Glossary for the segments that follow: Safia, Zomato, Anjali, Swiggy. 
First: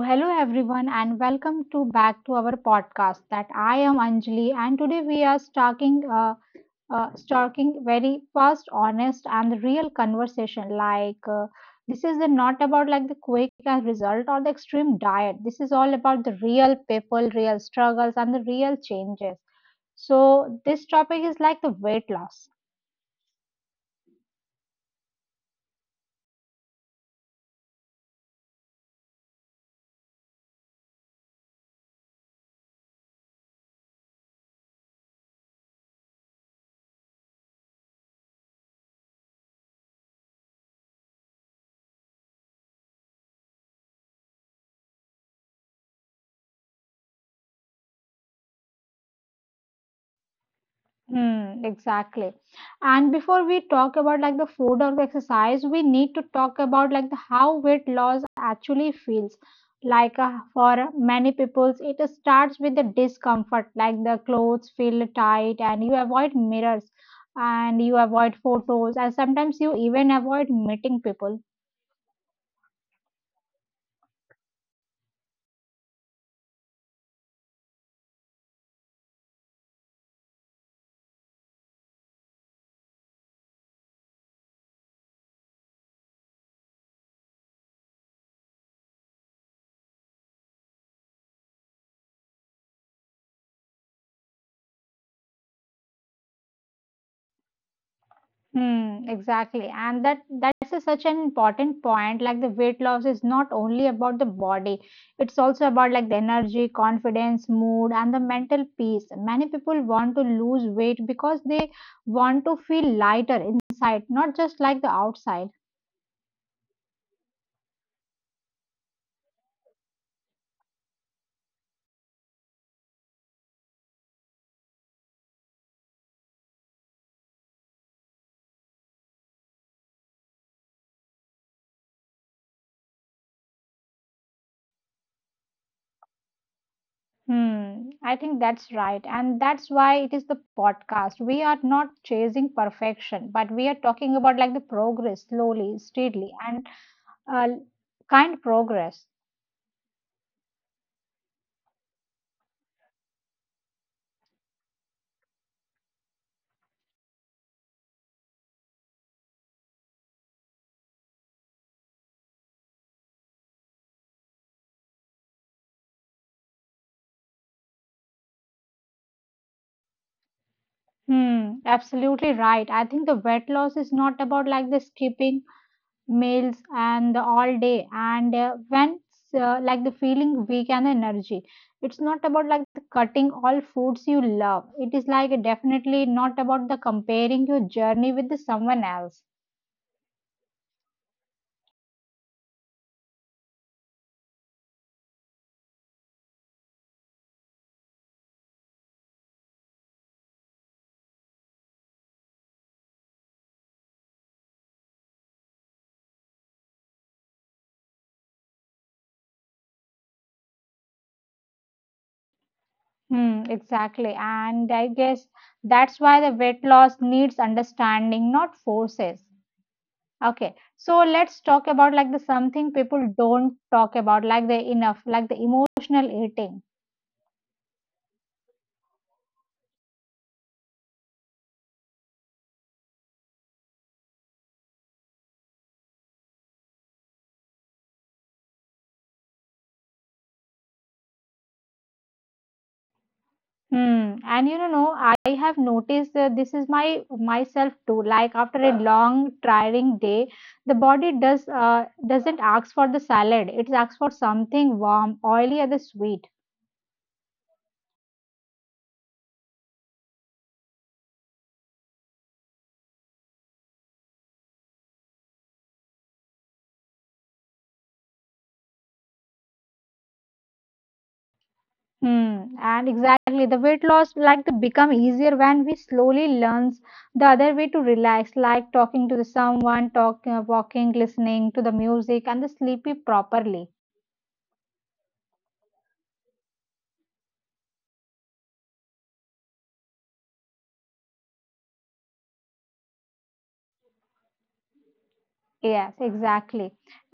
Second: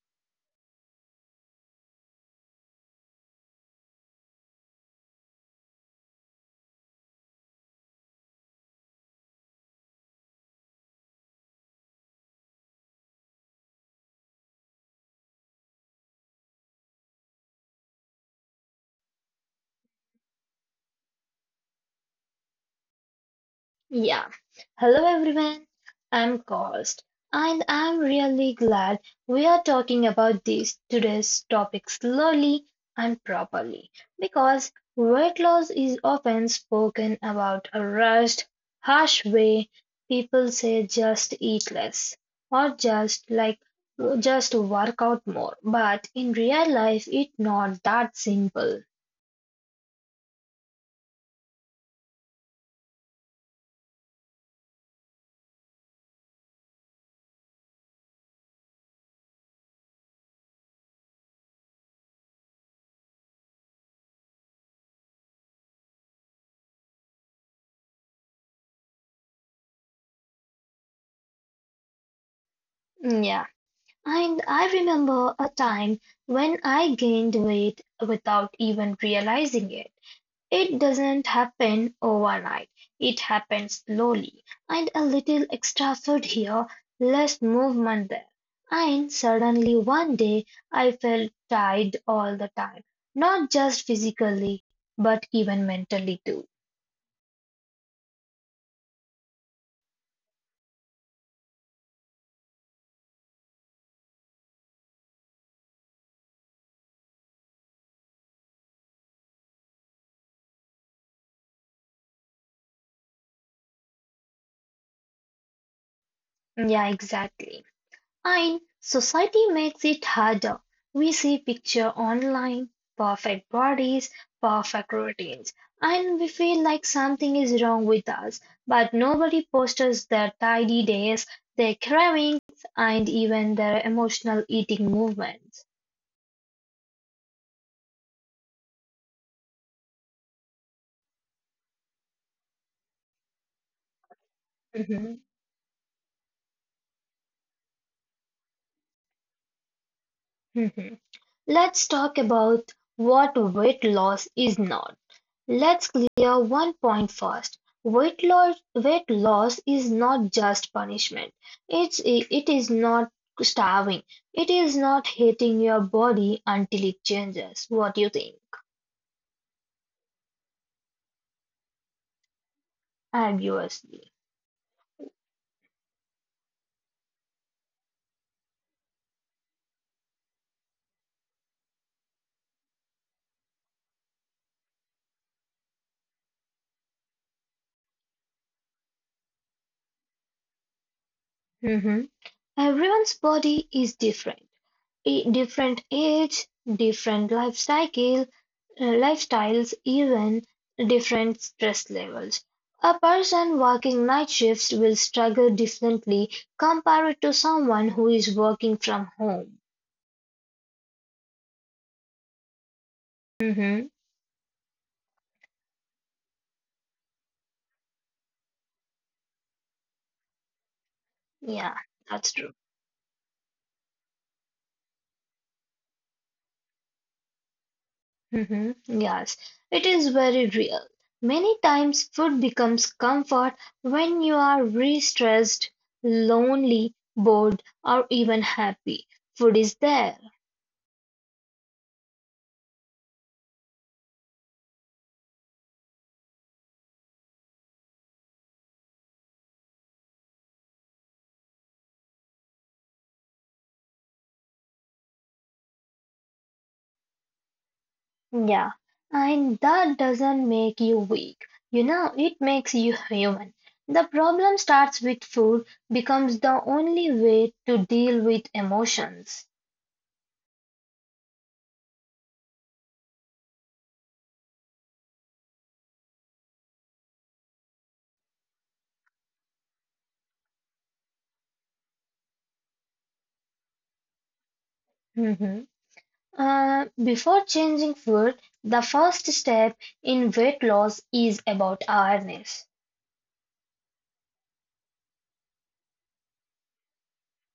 hello everyone, and welcome to back to our podcast. That I am Anjali, and today we are starting starting very fast, honest, and real conversation. This is the, not about like the quick and result or the extreme diet. This is all about the real people, real struggles, and the real changes. So, this topic is like the weight loss. Yeah. Hello everyone. I'm Kost and I'm really glad we are talking about this today's topic slowly and properly because weight loss is often spoken about a rushed, harsh way. People say just eat less or just like just work out more, but in real life it's not that simple. Hmm, exactly. And before we talk about like the food or the exercise, we need to talk about like the how weight loss actually feels. For many people, it starts with the discomfort, like the clothes feel tight and you avoid mirrors and you avoid photos and sometimes you even avoid meeting people. Yeah. And I remember a time when I gained weight without even realizing it. It doesn't happen overnight, it happens slowly, and a little extra food here, less movement there. And suddenly one day I felt tired all the time, not just physically, but even mentally too. Hmm, exactly. And that's such an important point. Like the weight loss is not only about the body, it's also about like the energy, confidence, mood, and the mental peace. Many people want to lose weight because they want to feel lighter inside, not just like the outside. Yeah, exactly. And society makes it harder. We see picture online, perfect bodies, perfect routines, and we feel like something is wrong with us. But nobody posts their tidy days, their cravings, and even their emotional eating movements. Hmm, I think that's right. And that's why it is the podcast. We are not chasing perfection, but we are talking about like the Mhm, progress slowly, steadily, and uh, kind progress. mhm. Let's talk about what weight loss is not. Let's clear one point first. Weight loss is not just punishment. It is not starving. It is not hating your body until it changes. What do you think? Hmm, absolutely right. I think Obviously. the weight loss is not about like the skipping meals and the all day and when like the feeling weak and energy. It's not about like the cutting all foods you love. It is like definitely not about the comparing your journey with the someone else. Mhm. Everyone's body is different. Different age, different life cycle, lifestyles, even different stress levels. A person working night shifts will struggle differently compared to someone who is working from home. Mm-hmm. Hmm, exactly. And I guess that's why the weight loss needs understanding, not forces. Okay, Yeah, so that's let's true. talk about like the something people don't talk about, like the enough, like the emotional eating. Mm-hmm. Yes, it is very real. Many times, food becomes comfort when you are re stressed, lonely, bored, or even happy. Food is there. Hmm. And you know, I have noticed that this is my myself too. Like after a long, tiring day, the body does doesn't ask for the salad. It asks for something warm, oily, or the sweet. Yeah, and that doesn't make you weak. You know, it makes you human. The problem starts with food becomes the only way to deal with emotions. Hmm, and exactly the weight loss like to become easier when we slowly learns the other way to relax, like talking to the someone, talk, walking, listening to the music, and the sleepy properly. Mhm. Before changing food, the first step in weight loss is about awareness. Yes, exactly.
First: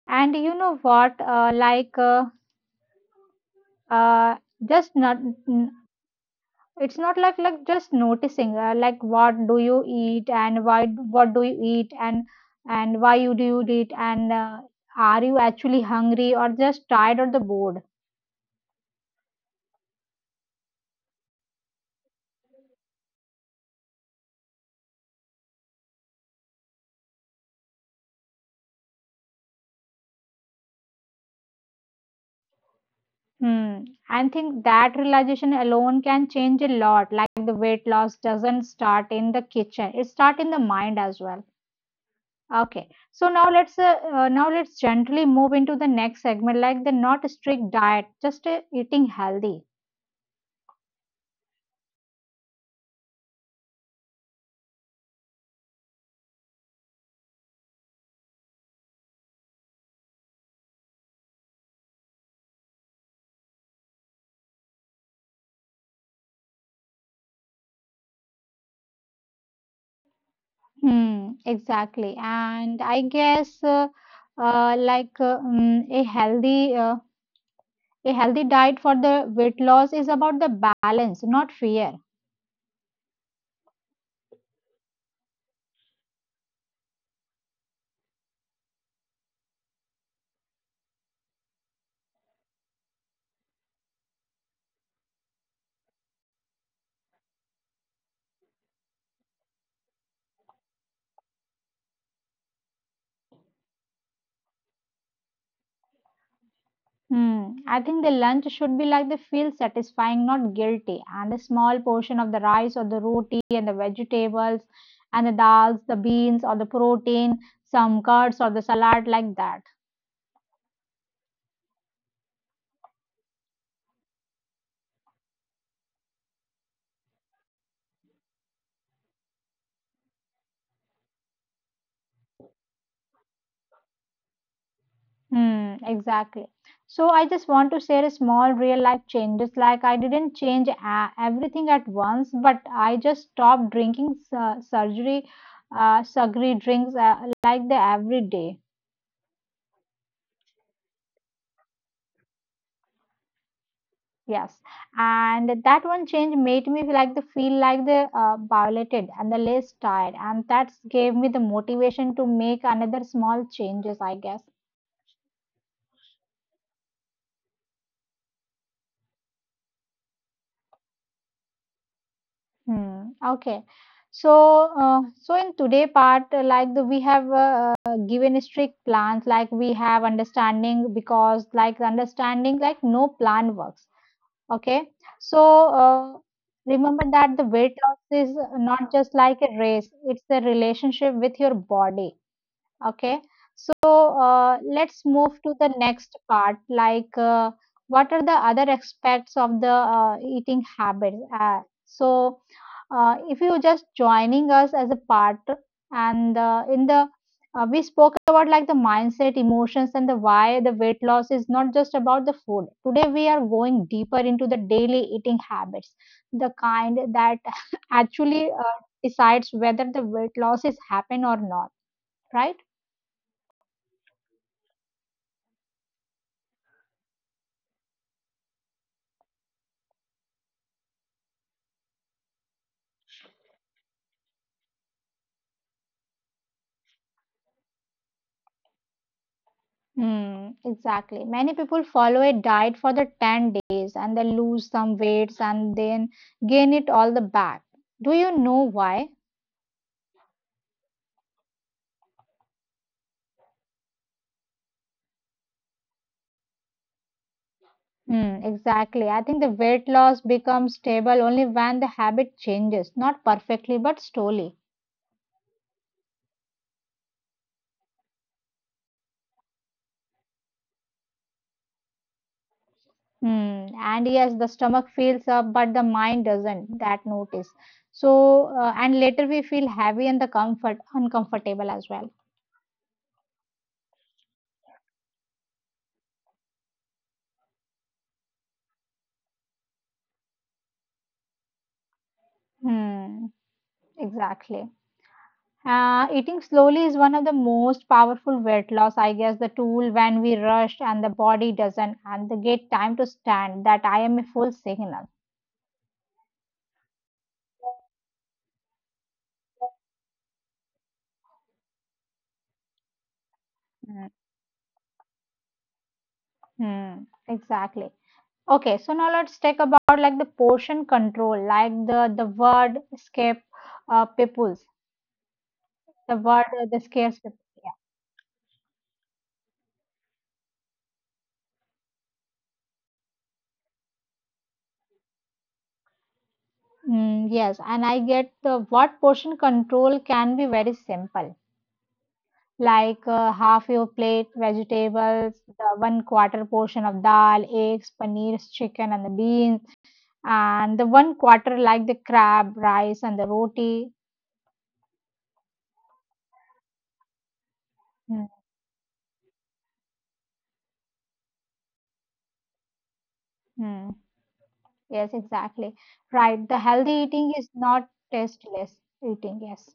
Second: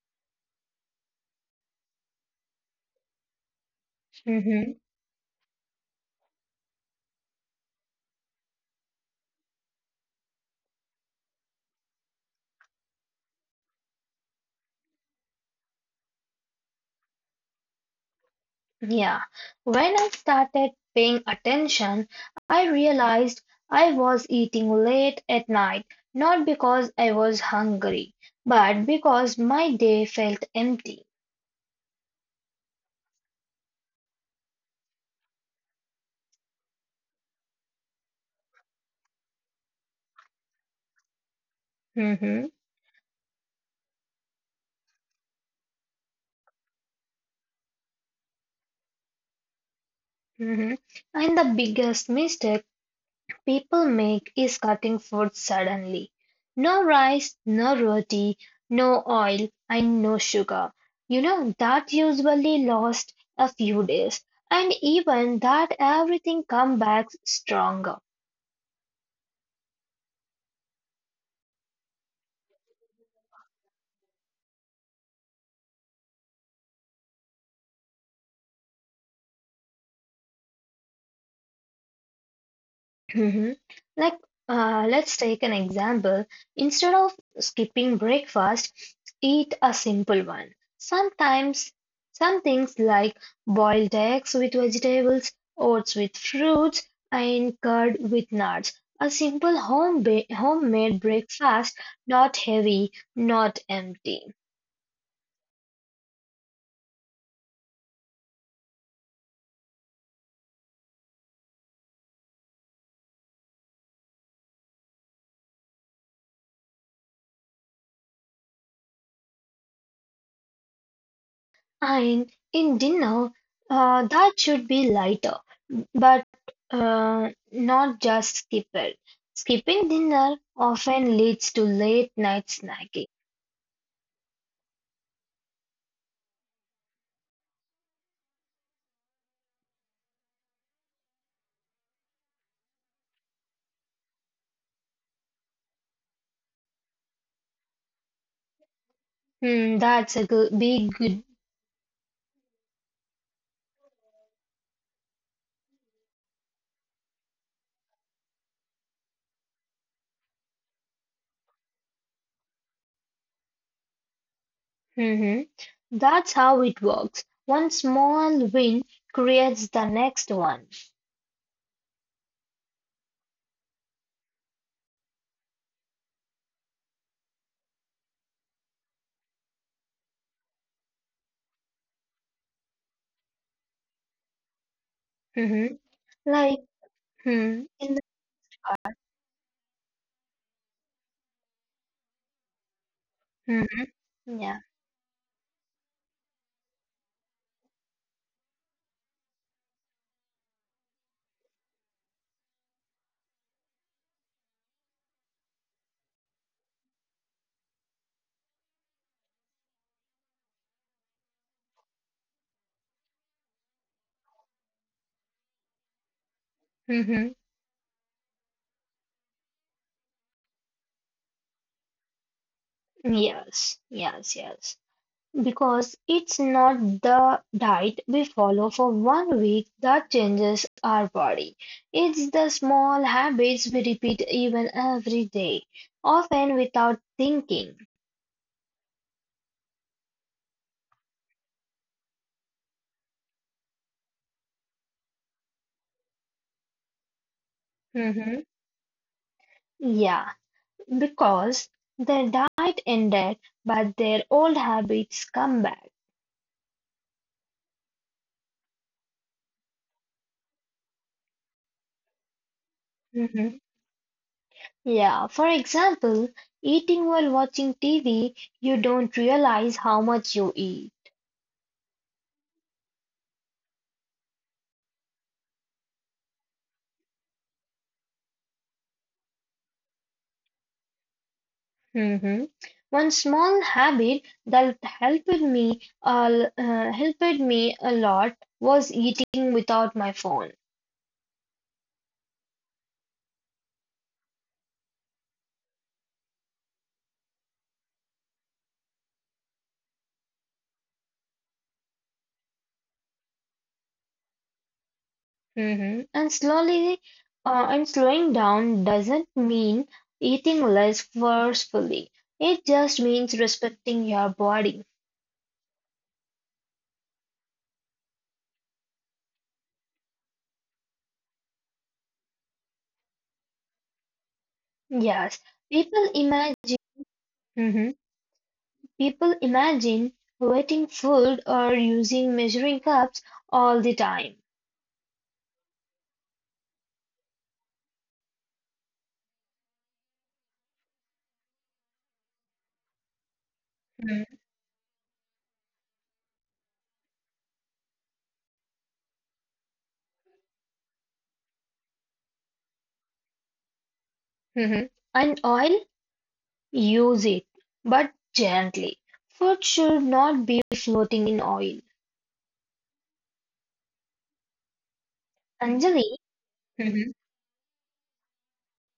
And you know what? Like uh, just not. N- It's not like just noticing. Like what do you eat and why? What do you eat and why you do you eat and are you actually hungry or just tired or the bored? Yeah, when I started paying attention, I realized I was eating late at night, not because I was hungry, but because my day felt empty. Hmm. I think that realization alone can change a lot. Like the weight loss doesn't start in the kitchen; it starts in the mind as well. Hmm. Okay. So now let's gently move into the next segment, like the not strict diet, just eating healthy. Hmm. And the biggest mistake people make is cutting food suddenly. No rice, no roti, no oil, and no sugar. You know, that usually lasts a few days, and even that everything comes back stronger. Hmm. Exactly. And I guess like mm, a healthy diet for the weight loss is about the balance, not fear. Mhm. Like, let's take an example. Instead of skipping breakfast, eat a simple one. Sometimes, some things like boiled eggs with vegetables, oats with fruits, and curd with nuts. A simple homemade breakfast, not heavy, not empty. Hmm. I think the lunch should be like they feel satisfying, not guilty. And a small portion of the rice or the roti and the vegetables and the dals, the beans or the protein, some curds or the salad like that. And in dinner, that should be lighter, but not just skipper. Skipping dinner often leads to late night snacking. Hmm. Exactly. So I just want to share a small real life changes. Like I didn't change everything at once, but I just stopped drinking sugary drinks like the every day. Hmm, that's a good, big good. Yes, and that one change made me feel like the violated and the less tired, and that gave me the motivation to make another small changes. I guess. Mhm. That's how it works. One small win creates the next one. Hmm. Okay. So, so in today part, we have given strict plans, like we have understanding because like understanding like no plan works. Okay. Mhm. So Like, uh, remember hmm, that the in the, weight loss is not just like a race; it's a relationship with your body. Okay, hmm, so yeah. Let's move to the next part. What are the other aspects of the eating habits? If you just joining us as a part, and in the we spoke about like the mindset, emotions, and the why the weight loss is not just about the food. Today we are going deeper into the daily eating habits, the kind that Hmm. actually decides whether the weight loss is happen or not, right? Yes, yes, yes. Because it's not the diet we follow for one week that changes our body. It's the small habits we repeat even every day, often without thinking. Hmm, exactly. Many people follow a diet for the 10 days and they lose some weights and then gain it all the back. Do you know why? Mhm. Yeah, because the diet ended, but their old habits come back. Hmm, exactly. I think the weight loss becomes stable only when the habit changes, not perfectly, but Mhm. slowly. Yeah, for example, eating while watching TV, you don't realize how much you eat. Hmm, and yes, the stomach fills up, but the mind doesn't. That notice. And later we feel heavy and the comfort uncomfortable as well. Mhm. One small habit that helped me a lot was eating without my phone. Hmm, exactly. Eating slowly is one of the most powerful weight loss, I guess, the tool when we rush and the body doesn't and they get time to stand that I am a full signal. Mhm. And slowing down doesn't mean eating less forcefully. It just Mm, means respecting your body. hmm. Exactly. Okay, so now let's talk about like the portion control, like the word escape peoples, Yes, the word the people scares people. imagine. Yeah. Mhm. People imagine waiting food or using measuring cups all the time. Mm, yes, and I get the what portion control can be very simple. Like half your plate Mhm. vegetables, the one quarter portion of dal, eggs, paneer, chicken, and the beans, and the one quarter like the crab, rice, and the roti. Mhm. And oil, use it, Hmm, but gently. Food should not be floating in oil. hmm. Yes, exactly. Right. The Anjali, healthy eating is not mhm, tasteless eating. Yes.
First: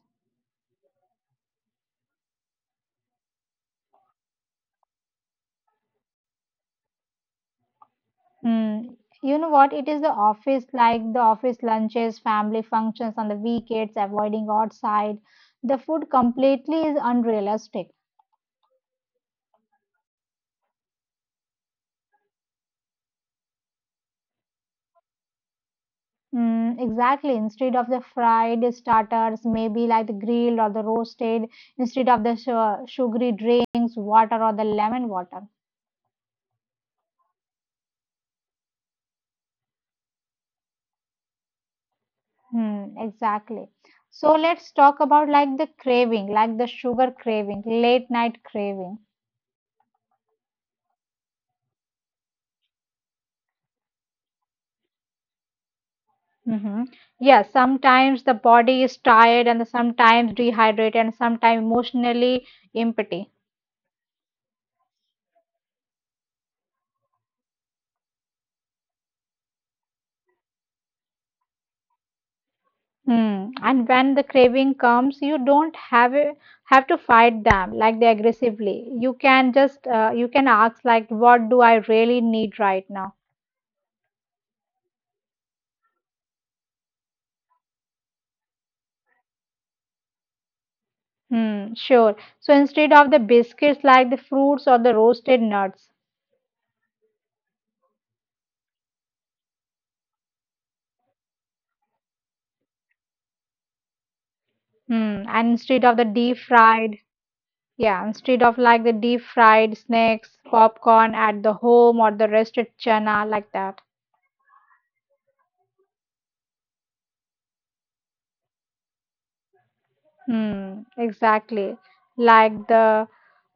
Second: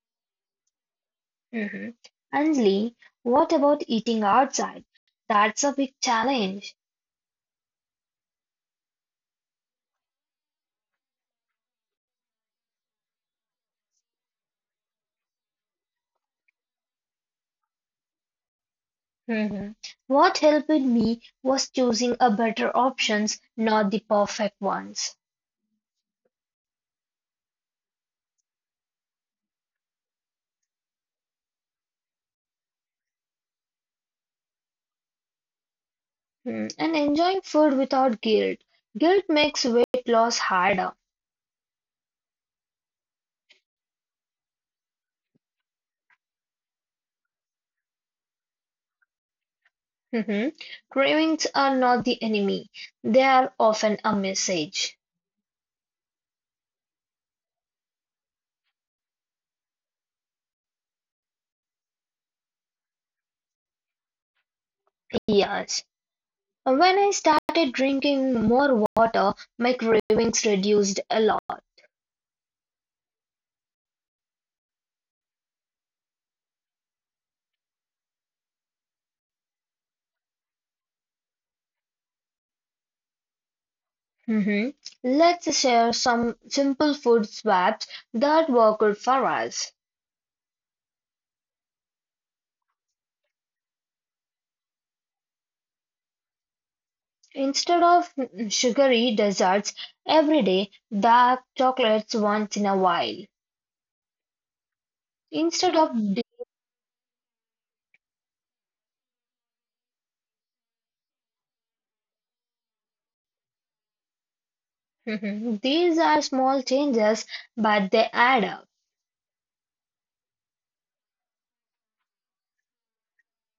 mhm. Anjali, what about eating outside? That's a big challenge. Hmm. You know what? It is the office, like the office lunches, family functions on the weekends, avoiding outside. The food completely is unrealistic. Mhm. What helped me was choosing a better options, not the perfect ones. Mm, exactly. Instead of the fried starters, maybe like the grilled or the roasted, instead of the sugary drinks, water or the lemon water. Mm, and enjoying food without guilt. Guilt makes weight loss harder. Hmm, exactly. So let's talk about like the craving, like the sugar craving, late night craving. Mhm. Cravings are not the enemy. They are often a message. Mm-hmm. Yeah, sometimes the body is tired and sometimes dehydrated and sometimes emotionally empty. Yes. When I started drinking more water, my cravings reduced a lot. Hmm. And when the craving comes, you don't have a, have to fight them like they aggressively. You can just you can ask like, what do I really need right now? Mhm. Let's share some simple food swaps that worked for us. Hmm. Sure. So instead of the biscuits, like the fruits or the roasted nuts. Instead of sugary desserts every day, dark chocolates once in a while. Hmm. And Instead instead of of the di- deep fried, yeah, instead of like the deep fried snacks, popcorn at the home or the roasted chana like that. Mhm. These are small changes, but they add up. Hmm, exactly. Like the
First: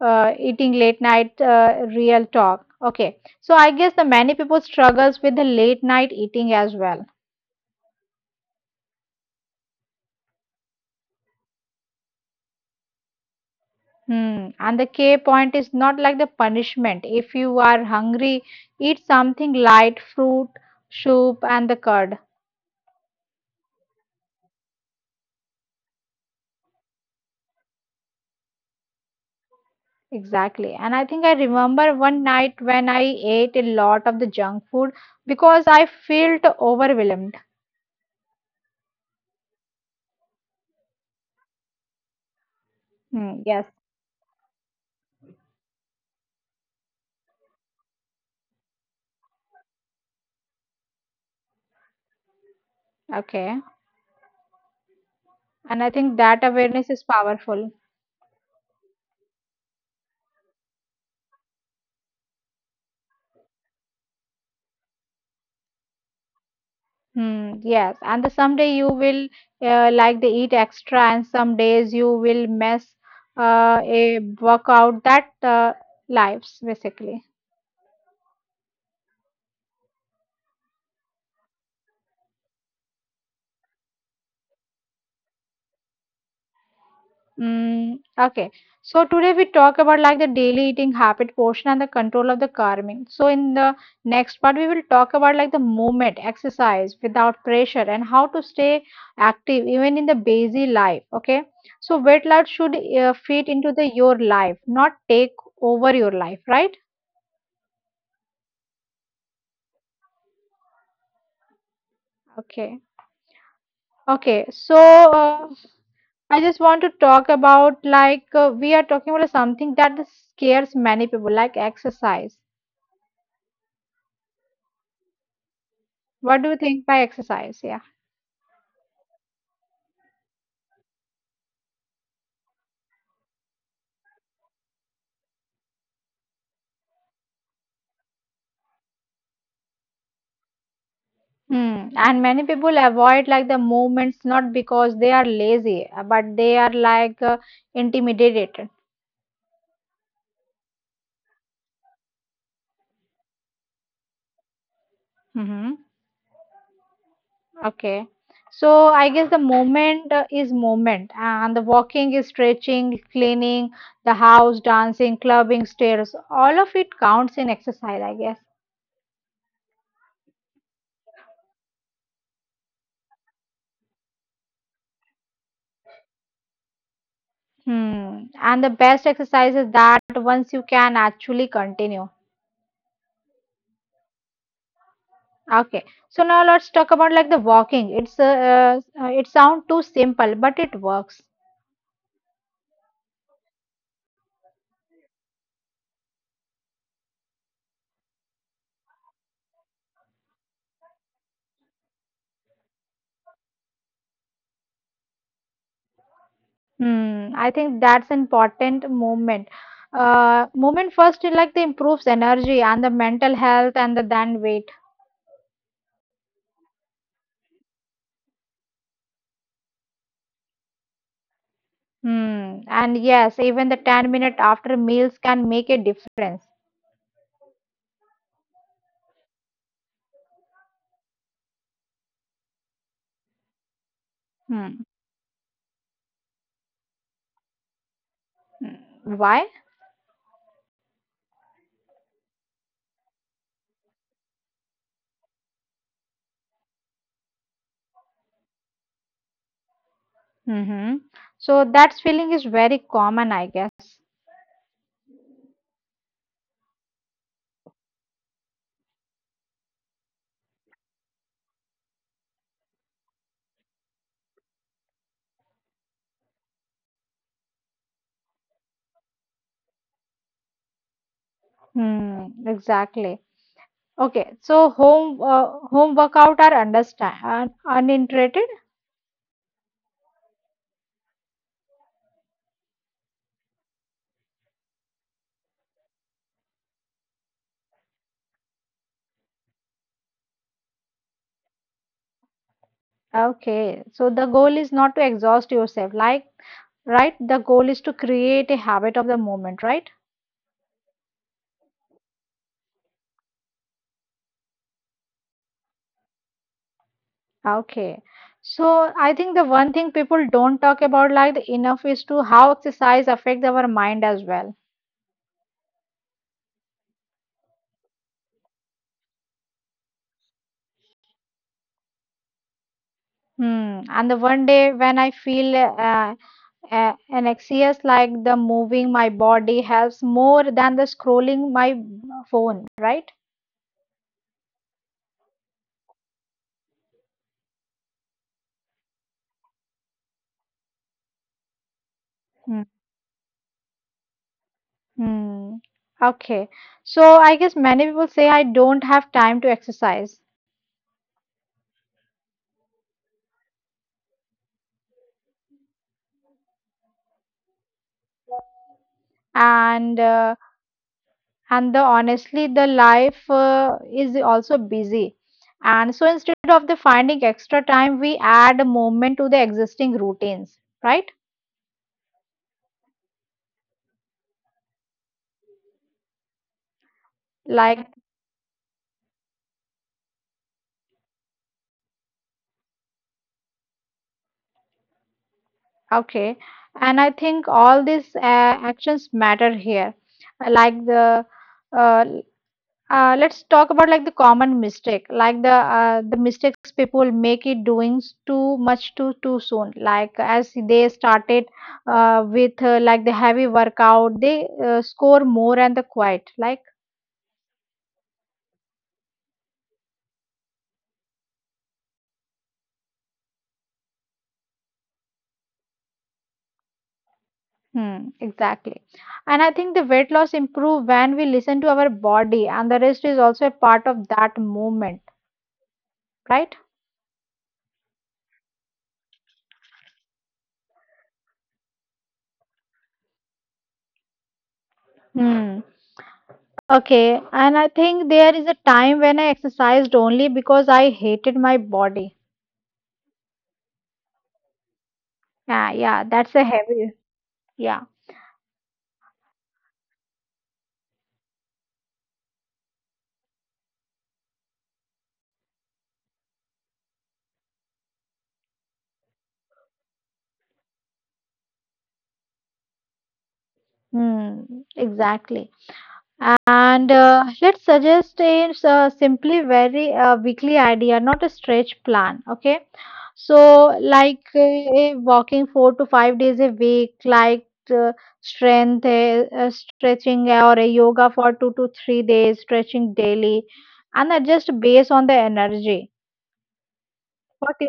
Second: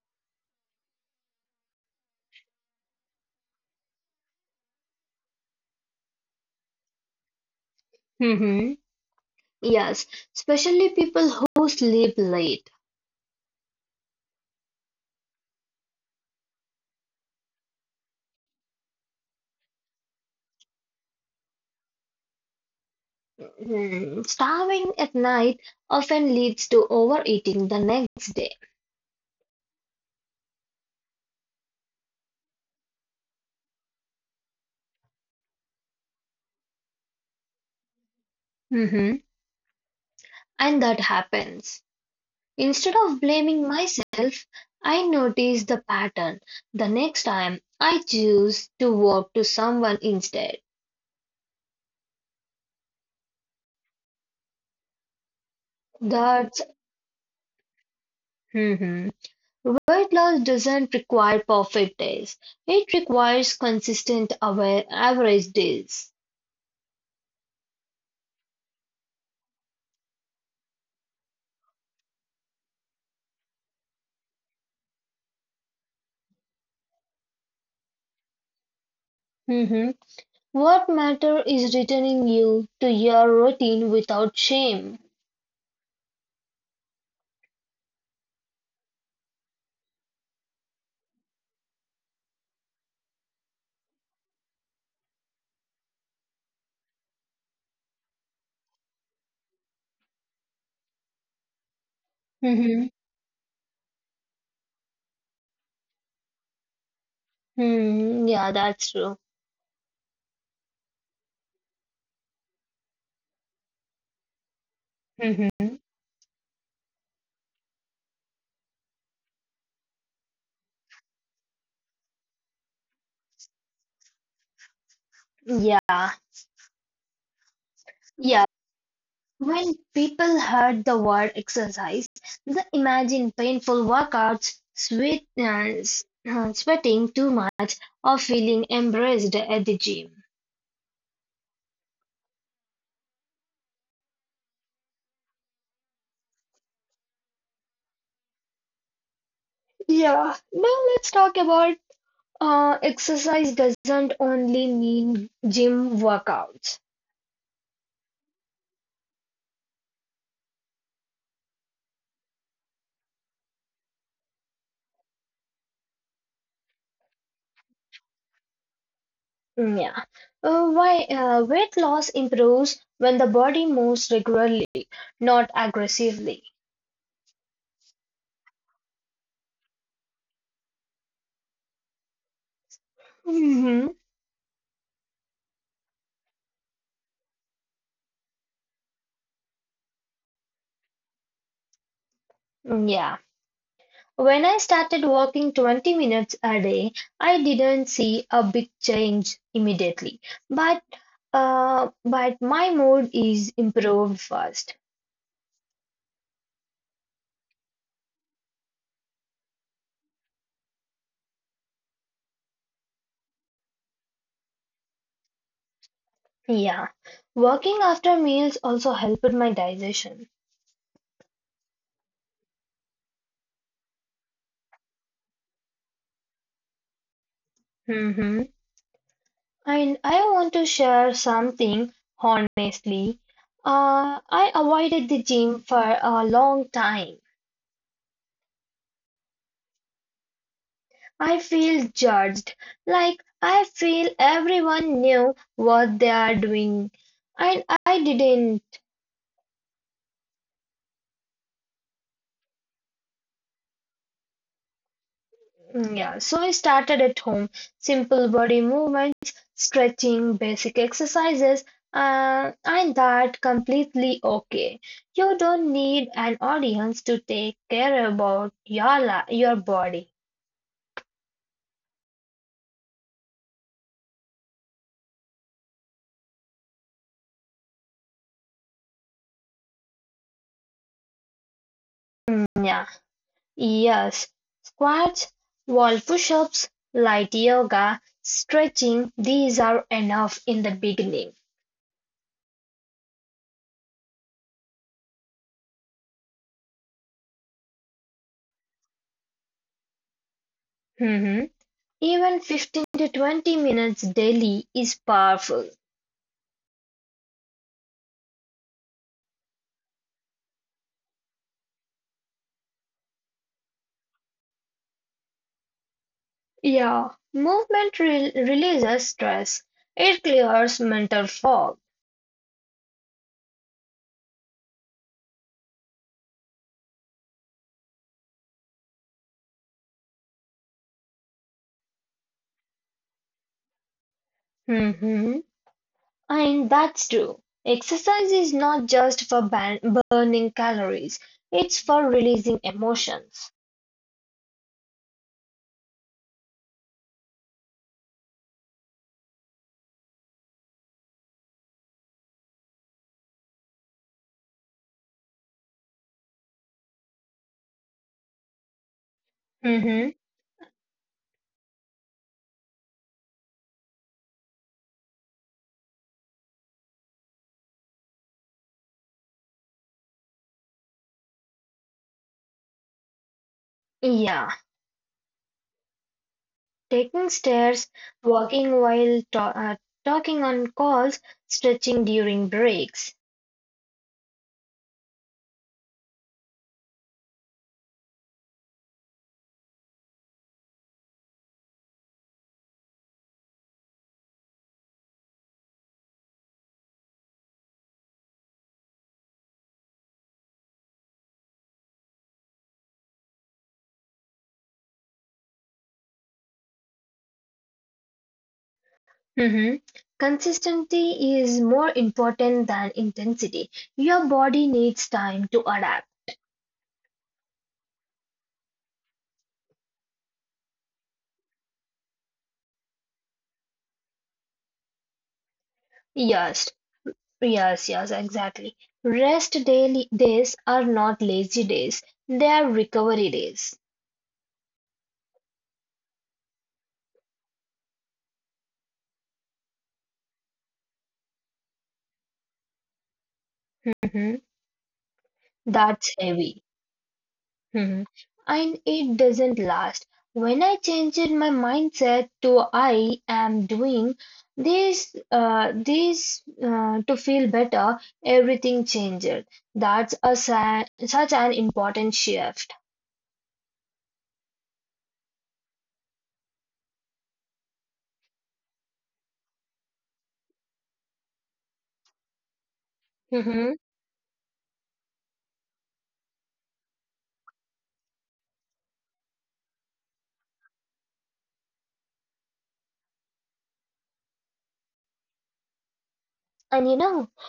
eating late night real talk. Okay. So I guess the many people struggles with the late night eating as well. Mhm. Yes, especially people who sleep late. Hmm. And the K point is not like the punishment. If you are hungry, eat something light, fruit, soup, and the curd. Hmm, starving at night often leads to overeating the next day. Exactly. And I think I remember one night when I ate a lot of the junk food because I felt overwhelmed. Mhm. And that happens. Instead of Hmm. Yes. blaming myself, I notice the pattern. The next time, I choose to walk to someone instead. Okay. And I think that That's awareness is powerful. mhm. Weight loss doesn't require perfect days. It requires consistent aware, average days. Hmm, yes, and the someday you will like they eat extra and some days you will mess a work out that lives basically. Mhm. What matter is returning you to your routine without shame. Mm, okay. So today we talk about like the daily eating habit portion and the control of the carving. So in the next part we will talk about like the movement, exercise without pressure and how to stay active even in the busy life. Okay. So weight loss should Mm-hmm. Fit into the your life, not take over your life, right? Hmm. Yeah, that's true. Okay. Okay. So Mm-hmm. I just want to talk about we are talking about something that scares many people, like exercise. Yeah. What do you think by exercise? Yeah. Yeah. When people heard the word exercise, they imagine painful workouts, sweat, sweating too much, or feeling embarrassed at the gym. Hmm. And many people avoid like the movements not because they are lazy, but they are intimidated. Yeah. Now let's talk about exercise doesn't only mean Mm-hmm. gym workouts. Okay. So I guess the movement is movement, and the walking is stretching, cleaning the house, dancing, clubbing, stairs. All of it counts in exercise, I guess. Mm, yeah. Why weight loss improves when the body moves regularly, not aggressively. Hmm. And the best exercise is that once you can actually continue. Mm-hmm. Okay, so now let's talk about like the walking. It sounds too simple, but it works. Yeah. When I started walking 20 minutes a day, I didn't see a big change immediately, but my mood is improved fast. Hmm, I think that's important movement. Movement first it like the improves energy and the mental health and the then weight. Yeah. Walking after meals also helped my digestion. Hmm, and yes, even the 10 minute after meals can make a difference. Mm-hmm. And I want to share something honestly. I Hmm. avoided the gym for a long time. Hmm, why? I feel judged, like I feel everyone knew what they are doing, and I didn't. Mm-hmm. So that feeling is very common, I guess. Mm, yeah, so I started at home, simple body movements, stretching, basic exercises, and that completely okay. You don't need an audience to take care about your your body. Hmm, exactly. Okay, so home home workout are understand un uninterrupted. Mm, yeah. Yes, squats, wall push-ups, light yoga, stretching, these are enough in the beginning. Okay, so the goal is not to exhaust yourself, like right? The goal is to create a habit of the moment, right? Mhm. Even 15 to 20 minutes daily is powerful. Okay, so I think the one thing people don't talk about like the enough is to how exercise affects our mind as well. Yeah, movement releases stress. It clears mental fog. Hmm. And the one day when I feel anxious, like the moving my body helps more than the scrolling my phone, right? Mhm. And that's true. Exercise is not just for burning calories, it's for releasing Hmm, emotions. hmm. Okay. So I guess many people say, "I don't have time to exercise," Mhm. and and the honestly the life is also busy, and so instead of the finding extra time, we add a moment to the existing routines, right? Yeah. Taking stairs, Like walking while talking on calls, stretching during breaks. okay, and I think all these actions matter here, like the. Uh, let's talk about like the common mistake, like the mistakes people make it doing too much too soon. Like as they started with like the heavy workout, they score more and the quiet. Like Mhm. Consistency is more important than intensity. Your body needs time to adapt. hmm, exactly. And I think the weight loss improve when we listen to our body, and the rest is also a part of that movement, right? Yes, yes, yes, exactly. Rest daily days are not lazy days, they are recovery days. Hmm. Okay, and I think there is a time when I exercised only because I hated my body. Mhm. Yeah, yeah, That's that's a heavy. heavy. Yeah, Mhm. And it doesn't last. When I changed my mindset to I am doing this to feel better, everything changed. That's a such an important shift. hmm, exactly. And let's suggest a simply very weekly idea, not a stretch plan. Okay, so Hmm. like walking 4 to 5 days a week, like uh, strength, stretching or a yoga for 2 to 3 days, stretching daily, and adjust based on the energy. And you know, What is?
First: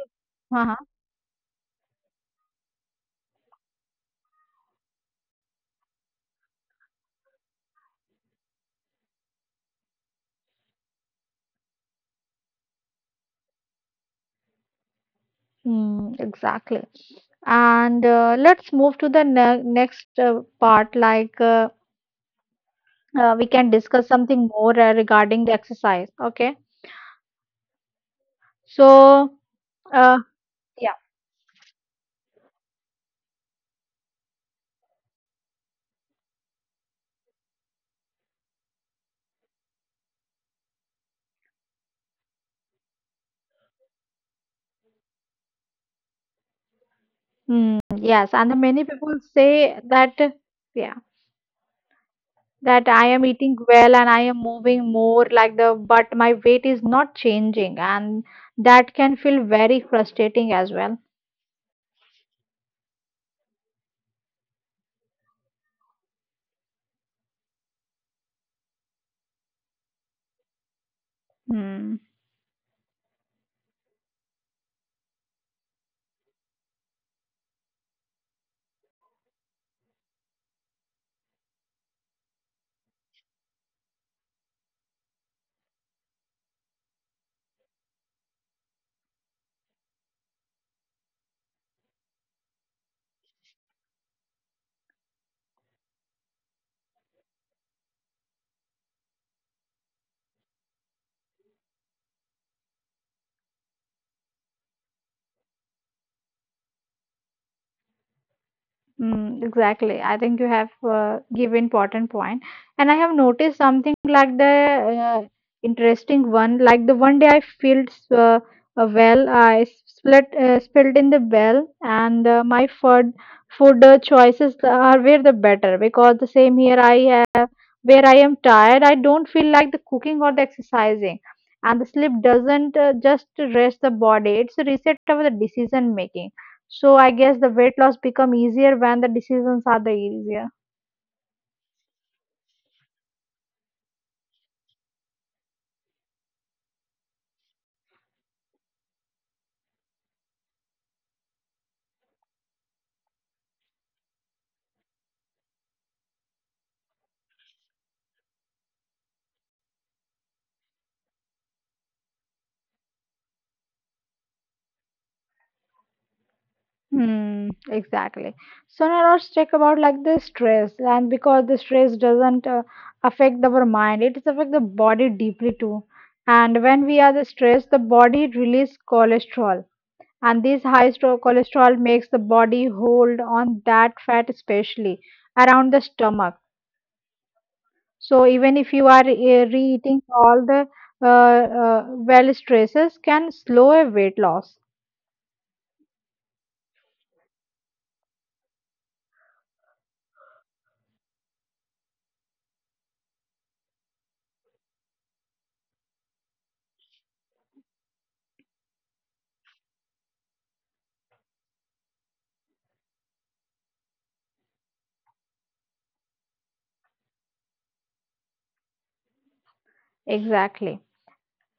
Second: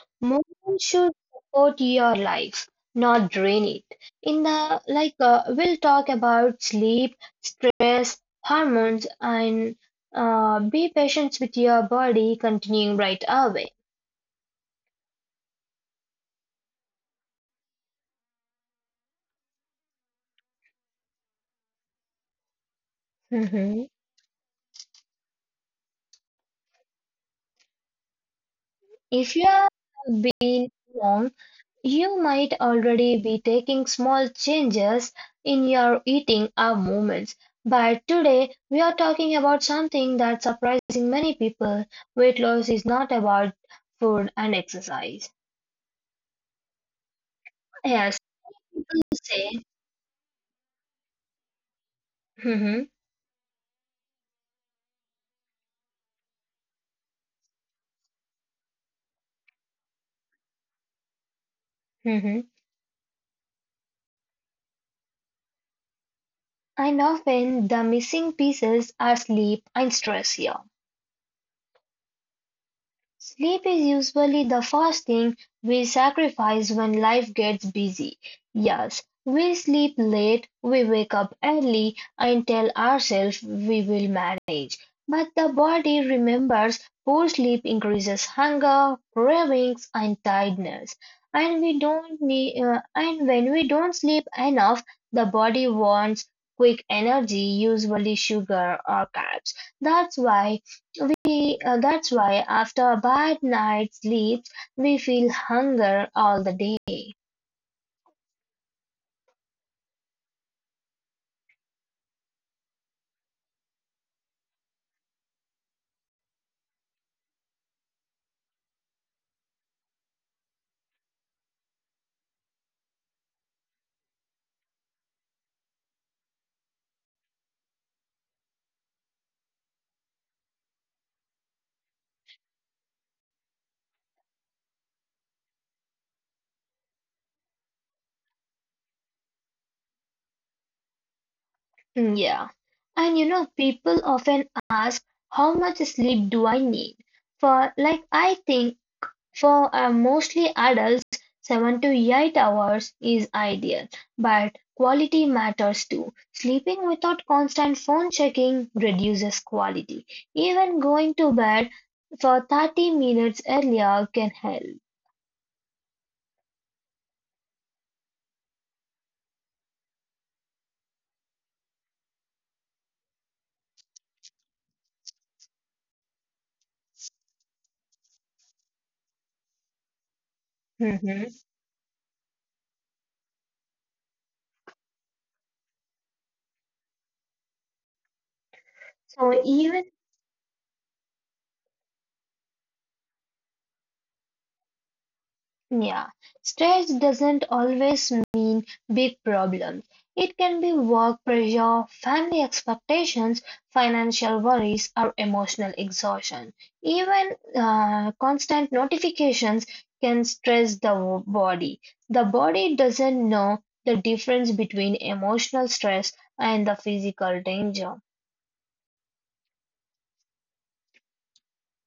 Uh-huh. movement should support your life, not drain it. In the like, we'll talk about sleep, stress, hormones, and be patient with your body. Continuing right away. Hmm, exactly. And let's move to the ne next part, like. We can Mhm. discuss something more regarding the exercise. Okay. If So, you have uh, been yeah. long, you might already be taking small changes in your eating or movements. But today, we are talking about something that's surprising many people. Weight loss is not about food and exercise. Mm, Yes, yes. And the many people people say, say that, yeah, hmm. that I am eating well and I am moving more like the, but my weight is not changing. And that can feel very frustrating as well. Hmm. And often the missing pieces are sleep and stress here. Hmm. Sleep is usually the first thing we sacrifice when life gets busy. Yes, we sleep late, we wake up early, and tell ourselves we will manage. But the body remembers poor sleep increases hunger, cravings, and tiredness. And when we don't sleep enough, the body wants quick energy, usually sugar or carbs. That's why that's why after a bad night's sleep we feel hunger all the day. Mm, exactly. I think you have give important point, and I have noticed something like the uh, interesting one. Like the one day I filled a well, I split spilled in the well, and my food choices are were the better because the same here I where I am tired, I don't feel like the cooking or the exercising. And the sleep doesn't just rest the body; it's a reset of the decision making. So I guess the weight loss become easier when the decisions are the easier. Mm, yeah. And you know, people often ask how much sleep do I need? For like I think for mostly adults, 7 to 8 hours is ideal, but quality matters too. Sleeping without constant phone checking reduces quality. Even going to bed for 30 minutes earlier can help. Hmm, exactly. So now let's talk about like the stress, and because the stress doesn't affect our mind, it affects the body deeply too. And when we are the stress, the body release cholesterol, and this Mhm. Cholesterol makes the body hold on that fat especially around the stomach, so even if you are So even re-eating all the uh, uh, well, stresses can slow a weight loss. yeah, stress doesn't always mean big problems. It can be work pressure, family expectations, financial worries, or emotional exhaustion. Even constant notifications can stress the body. The body doesn't know the difference between emotional stress and the physical danger. Exactly.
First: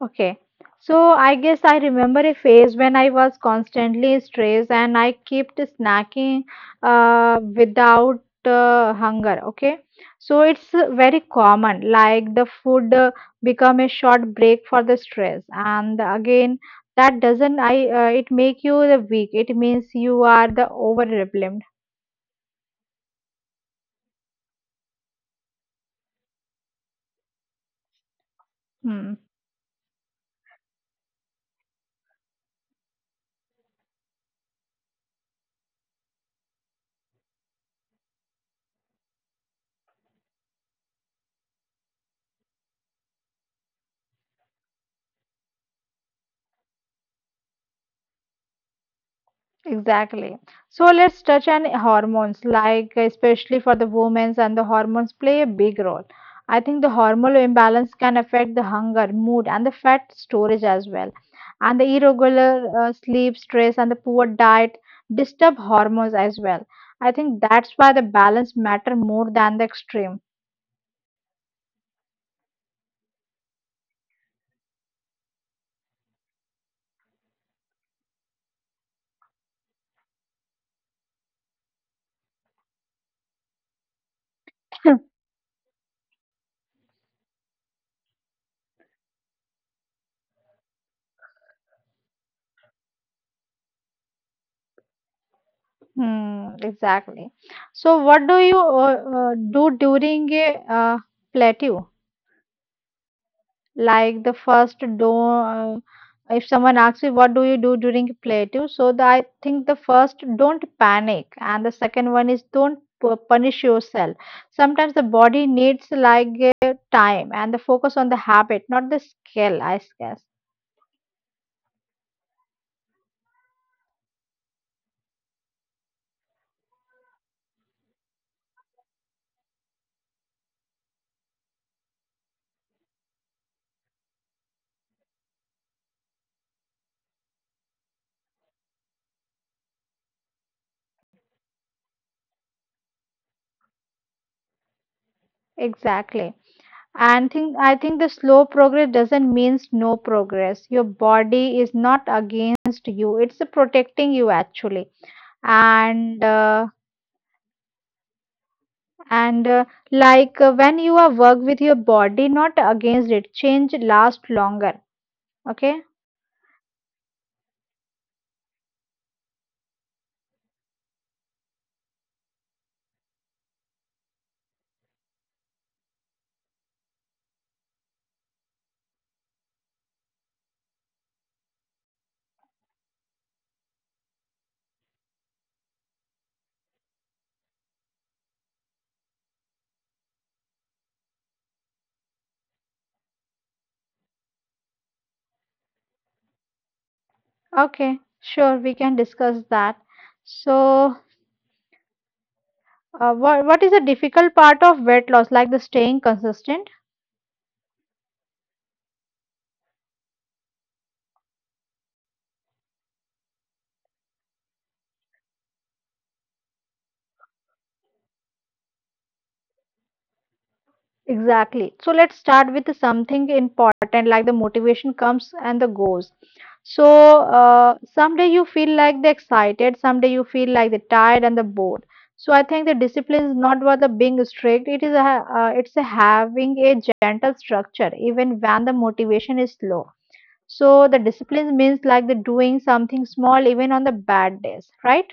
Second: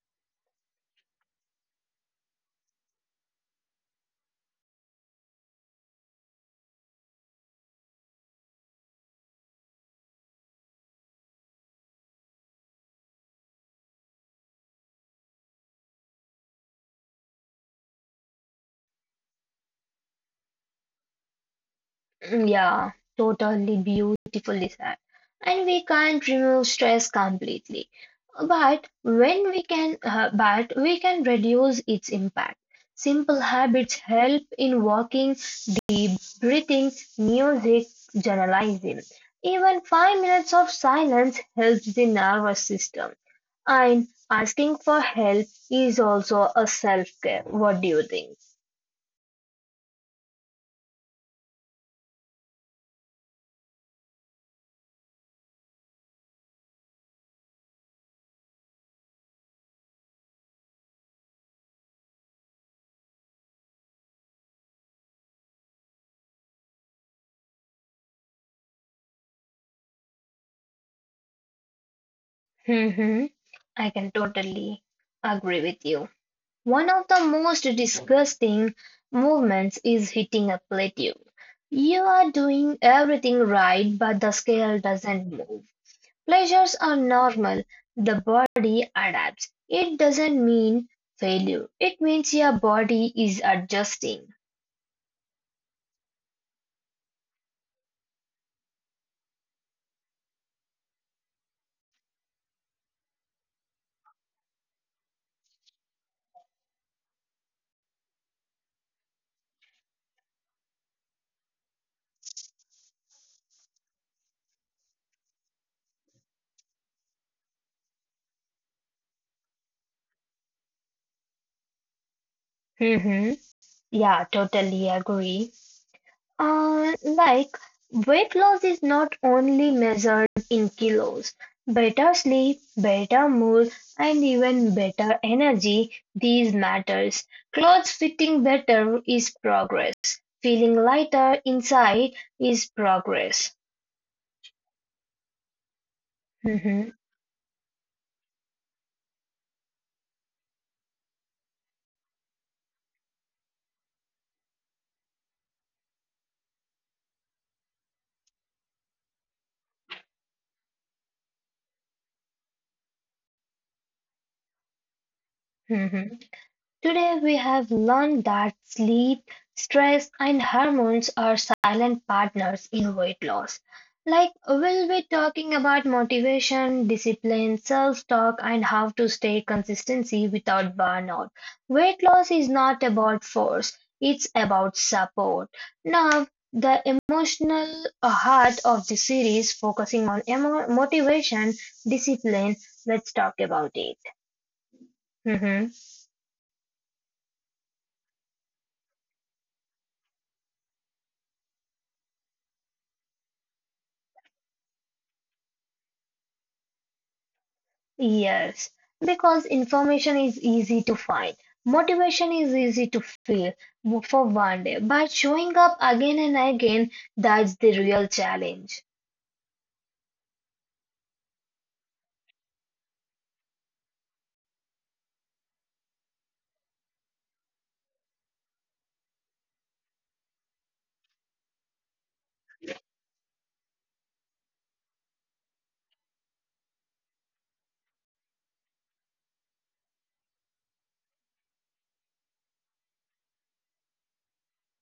Okay. So I guess I remember a phase when I was constantly stressed and I kept snacking without hunger. Okay. So it's very common, like the food become a short break for the stress. And again, that doesn't I it make you the weak. It means you are the over-replemed. Mm, yeah, totally beautifully said. And we can't remove stress completely, but when we can, but we can reduce its impact. Simple habits help in walking, deep breathing, music, journalizing. Even 5 minutes of silence helps the nervous system. And asking for help is also a self care. What do you think? Exactly. So let's touch on hormones, like especially for the women's, and the hormones play a big role. I think the hormonal imbalance can affect the hunger, mood, and the fat storage as well. And the irregular sleep, stress, and the poor diet disturb hormones as well. I think that's why the balance matter more than the extreme. Hmm. I can totally agree with you. One of the most disgusting movements is hitting a plateau. You are doing everything right, but the scale doesn't move. Pleasures are normal. The body adapts. It doesn't mean failure. It means your body is adjusting. Hmm, exactly. So what do you do during a plateau? Like the first, don't if someone asks you what do you do during plateau, so the, I think the first, don't panic, and the second one is don't punish yourself. Sometimes the body needs like time, and the focus on the habit, not the skill, I guess. Hmm. Yeah, totally agree. Like weight loss is not only measured in kilos. Better sleep, better mood, and even better energy, these matters. Clothes fitting better is progress. Feeling lighter inside is progress. Exactly. And think I think the slow progress doesn't means no progress. Your body is not against you, it's protecting you actually. And uh, and Like when you are work with your body, not against it, change last longer. Okay. Today we have learned that sleep, stress, and hormones are silent partners in weight loss. Like we'll be talking about motivation, discipline, self-talk, and how to stay consistency without burnout. Weight loss is not about force; it's about support. Now, the emotional heart of the series, focusing on motivation, discipline. Let's talk about it. Mhm. Okay, sure, we can discuss that. So what is the difficult part of weight loss, like the staying consistent? Yes, because information is easy to find. Motivation is easy to feel for one day, but showing up again and again, that's the real challenge. Exactly. So let's start with something important, like the motivation comes and the goes. So someday you feel like the excited, someday you feel like the tired and the bored. So I think the discipline is not about the being strict. It is it's a having a gentle structure even when the motivation is low. So the discipline means like the doing something small even on the bad days, right?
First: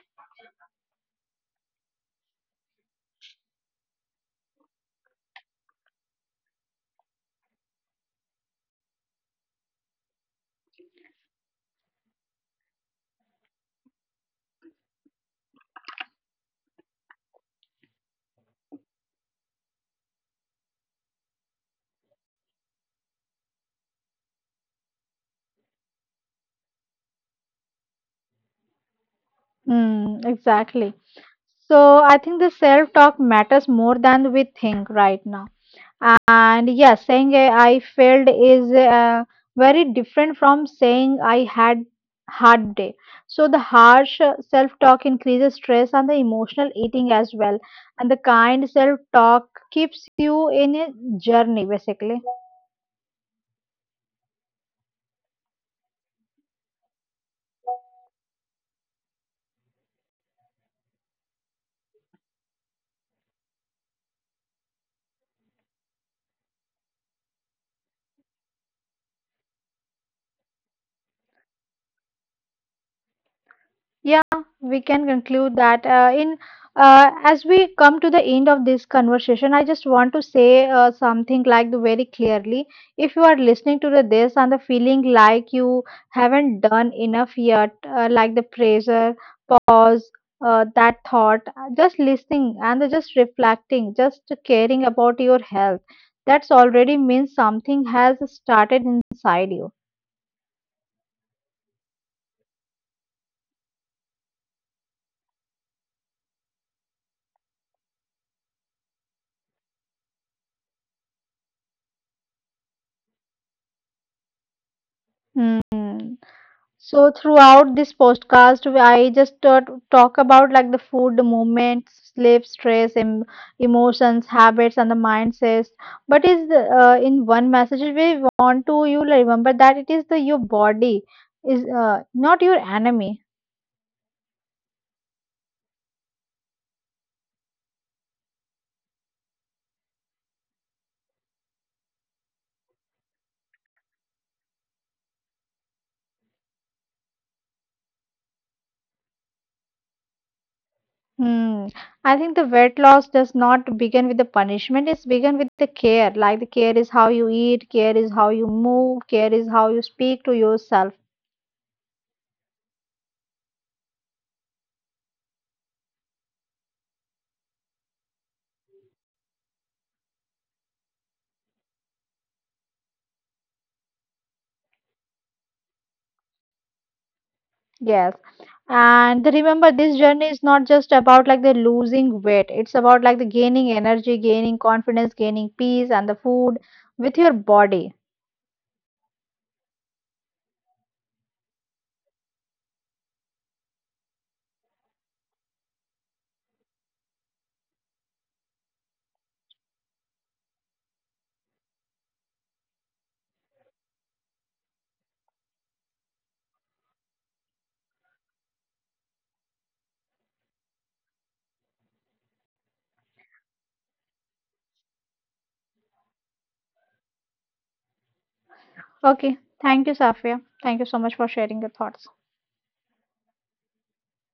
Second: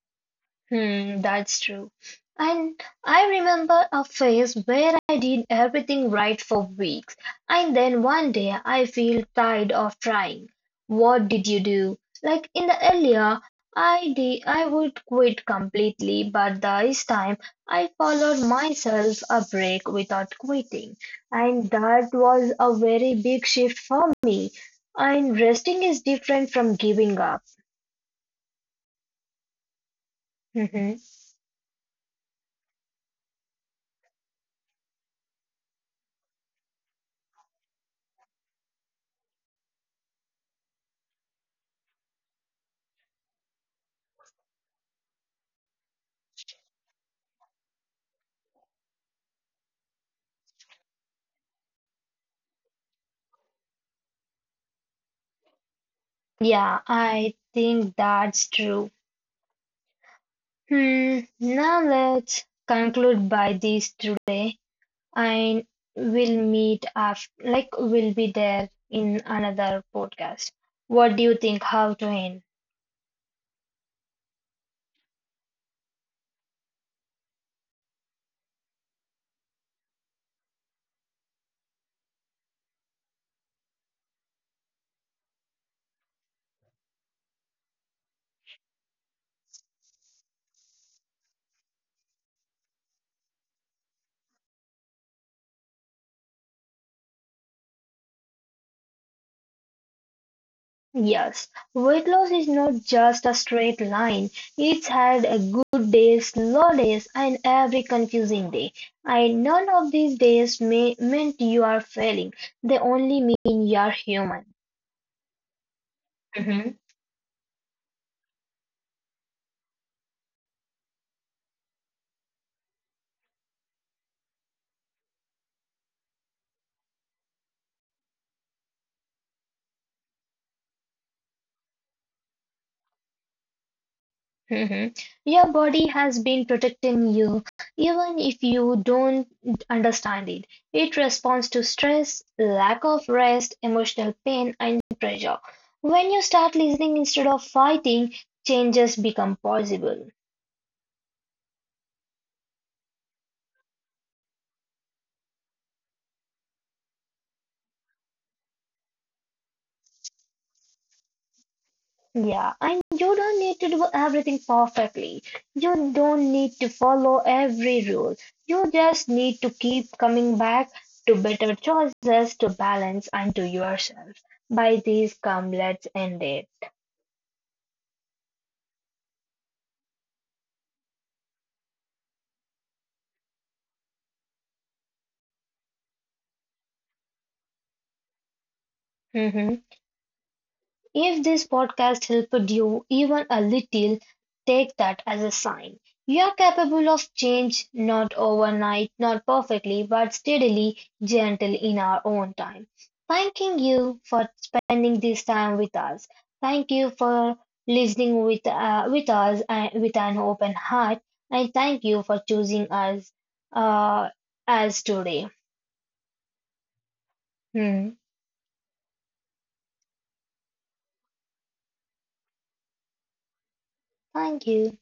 Hmm, that's true. And I remember a phase where I did everything right for weeks, and then one day I feel tired of trying. What did you do? Like in the earlier, I would quit completely, but this time I followed myself a break without quitting, and that was a very big shift for me. And resting is different from giving up. Mm, exactly. So I think the self talk matters more than we think right now. And yeah, saying I failed is very different from saying I had hard day. So the harsh self talk increases stress and the emotional eating as well, and the kind self talk keeps you in a journey basically. Yeah, I think that's true. Hmm, now let's conclude by this today and we'll meet after, like we'll be there in another podcast. What do you think how to end? Yeah, we can conclude that. In As we come to the end of this conversation, I just want to say something like the very clearly. If you are listening to the this and the feeling like you haven't done enough yet, like the pressure, pause, that thought, just listening and the just reflecting, just caring about your health, that's already means something has started inside you. Yes, weight loss is not just a straight line. It's had a good days, slow days, and every confusing day. And none of these days may meant you are failing. They only mean you are human. Hmm. Mhm. So throughout this podcast, I just talk about like the food, the movement, sleep, stress, emotions, habits, and the mindsets. But is the, in one message we want to you like, remember that it is the your body is not your enemy. Mhm. Your body has been protecting you, even if you don't understand it. It responds to stress, lack of rest, emotional pain, and pressure. When you start listening instead of fighting, changes become possible. Hmm. I think the weight loss does not begin with the punishment. It's begin with the care. Like the care is how you eat, care is how you move, care is how you speak to yourself. Yeah, and you don't need to do everything perfectly. You don't need to follow every rule. You just need to keep coming back to better choices, to balance, and to yourself. By these come, let's end it. Yes. And remember, this journey is not just about like the losing weight. It's about like the gaining energy, gaining confidence, gaining peace, and the food with your body. If this podcast helped you even a little, take that as a sign. You are capable of change, not overnight, not perfectly, but steadily, gentle in our own time. Thanking you for spending this time with us. Thank you for listening with us and with an open heart. And thank you for choosing us uh, as today. Hmm. Okay. Thank you, Safia. Thank you so much for sharing your thoughts. Thank you.